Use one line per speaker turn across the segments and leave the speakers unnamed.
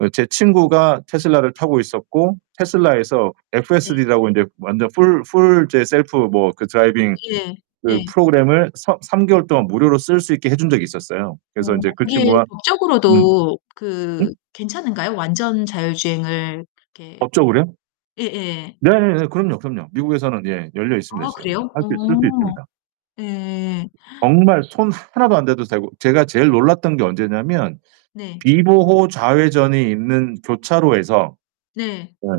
어 제 친구가 테슬라를
네.
타고 있었고
네.
테슬라에서
네.
FSD라고 인제 완전 full full 이제 셀프 뭐 그 드라이빙
되게
그
예.
프로그램을 서 3 개월 동안 무료로 쓸 수 있게 해 준 적이 있었어요. 그래서
어
인제 그
그게
친구가 음.
법적으로도
음?
그 괜찮은가요, 완전 자율주행을 이렇게
법적으로요?
예예.
네네네. 그럼요, 그럼요. 미국에서는 예 열려 있습니다,
아
지금. 그
그래요?
할 수 쓸 수
어.
있습니다.
예.
정말 손 하나도 안 대도 되고 제가 제일 놀랐던 게 언제냐면
네.
비보호 좌회전이 있는 교차로에서
네.
예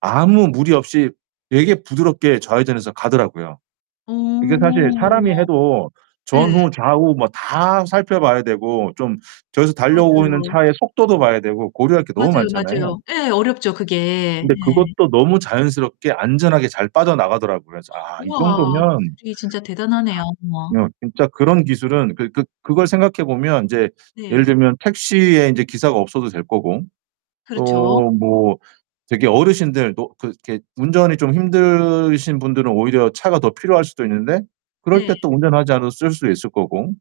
아무 무리 없이 되게 부드럽게 좌회전 해서 가더라고요.
어.
이게 사실 사람이 해도
예.
전후좌우 뭐 다 살펴 봐야 되고 좀 저기서 달려오고 있는
맞아요.
차의 속도도 봐야 되고 고려할 게 너무
맞아요,
많잖아요.
맞아요. 예. 어렵죠 그게.
근데
예.
그것도 너무 자연스럽게 안전하게 잘 빠져나가더라고요. 그래서 '아 이 정도면'
우와.
아
기술이 진짜 대단하네요. 우와.
어 진짜 그런 기술은 그 그 그걸 생각해 보면 인제 예를
네.
들면 택시에 인제 기사가 없어도 될 거고
그렇죠.
또 뭐 되게 어르신들도 그렇게 운전이 좀 힘드신 분들은 오히려 차가 더 필요할 수도 있는데 그럴
네.
때 또 운전하지 않아도 쓸 수 있을 거고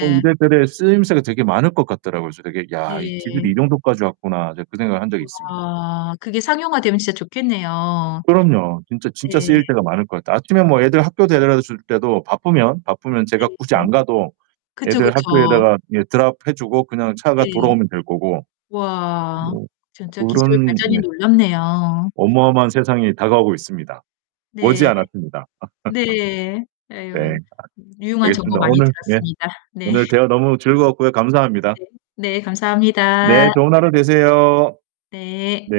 뭐 이래저래 쓰임새가 되게 많을 것 같더라고요. 그래서 되게 '야, 이 기술이
네.
이 정도까지 왔구나.' 제가 그 생각을 한 적이 있습니다.
우와. 그게 상용화되면 진짜 좋겠네요.
그럼요. 진짜,
네.
진짜 쓰일 때가 많을 것 같아. 아침에 뭐 애들 학교 데려다 줄 때도 바쁘면, 바쁘면 제가 굳이 안
네.
가도
그쵸,
애들
그쵸.
학교에다가 예 드롭해 주고 그냥 차가
네.
돌아오면 될 거고
와.
뭐
진짜 기술
그런
발전이
네.
놀랍네요.
어마어마한 세상이 다가오고 있습니다.
네.
머지않았습니다.
네.
네.
아유.
아
유용한 정보
알겠습니다.
많이
오늘 예
들었습니다. 네.
오늘 대화 너무 즐거웠고요. 감사합니다.
네. 네.
네
감사합니다.
좋은 하루 되세요.
네.
네.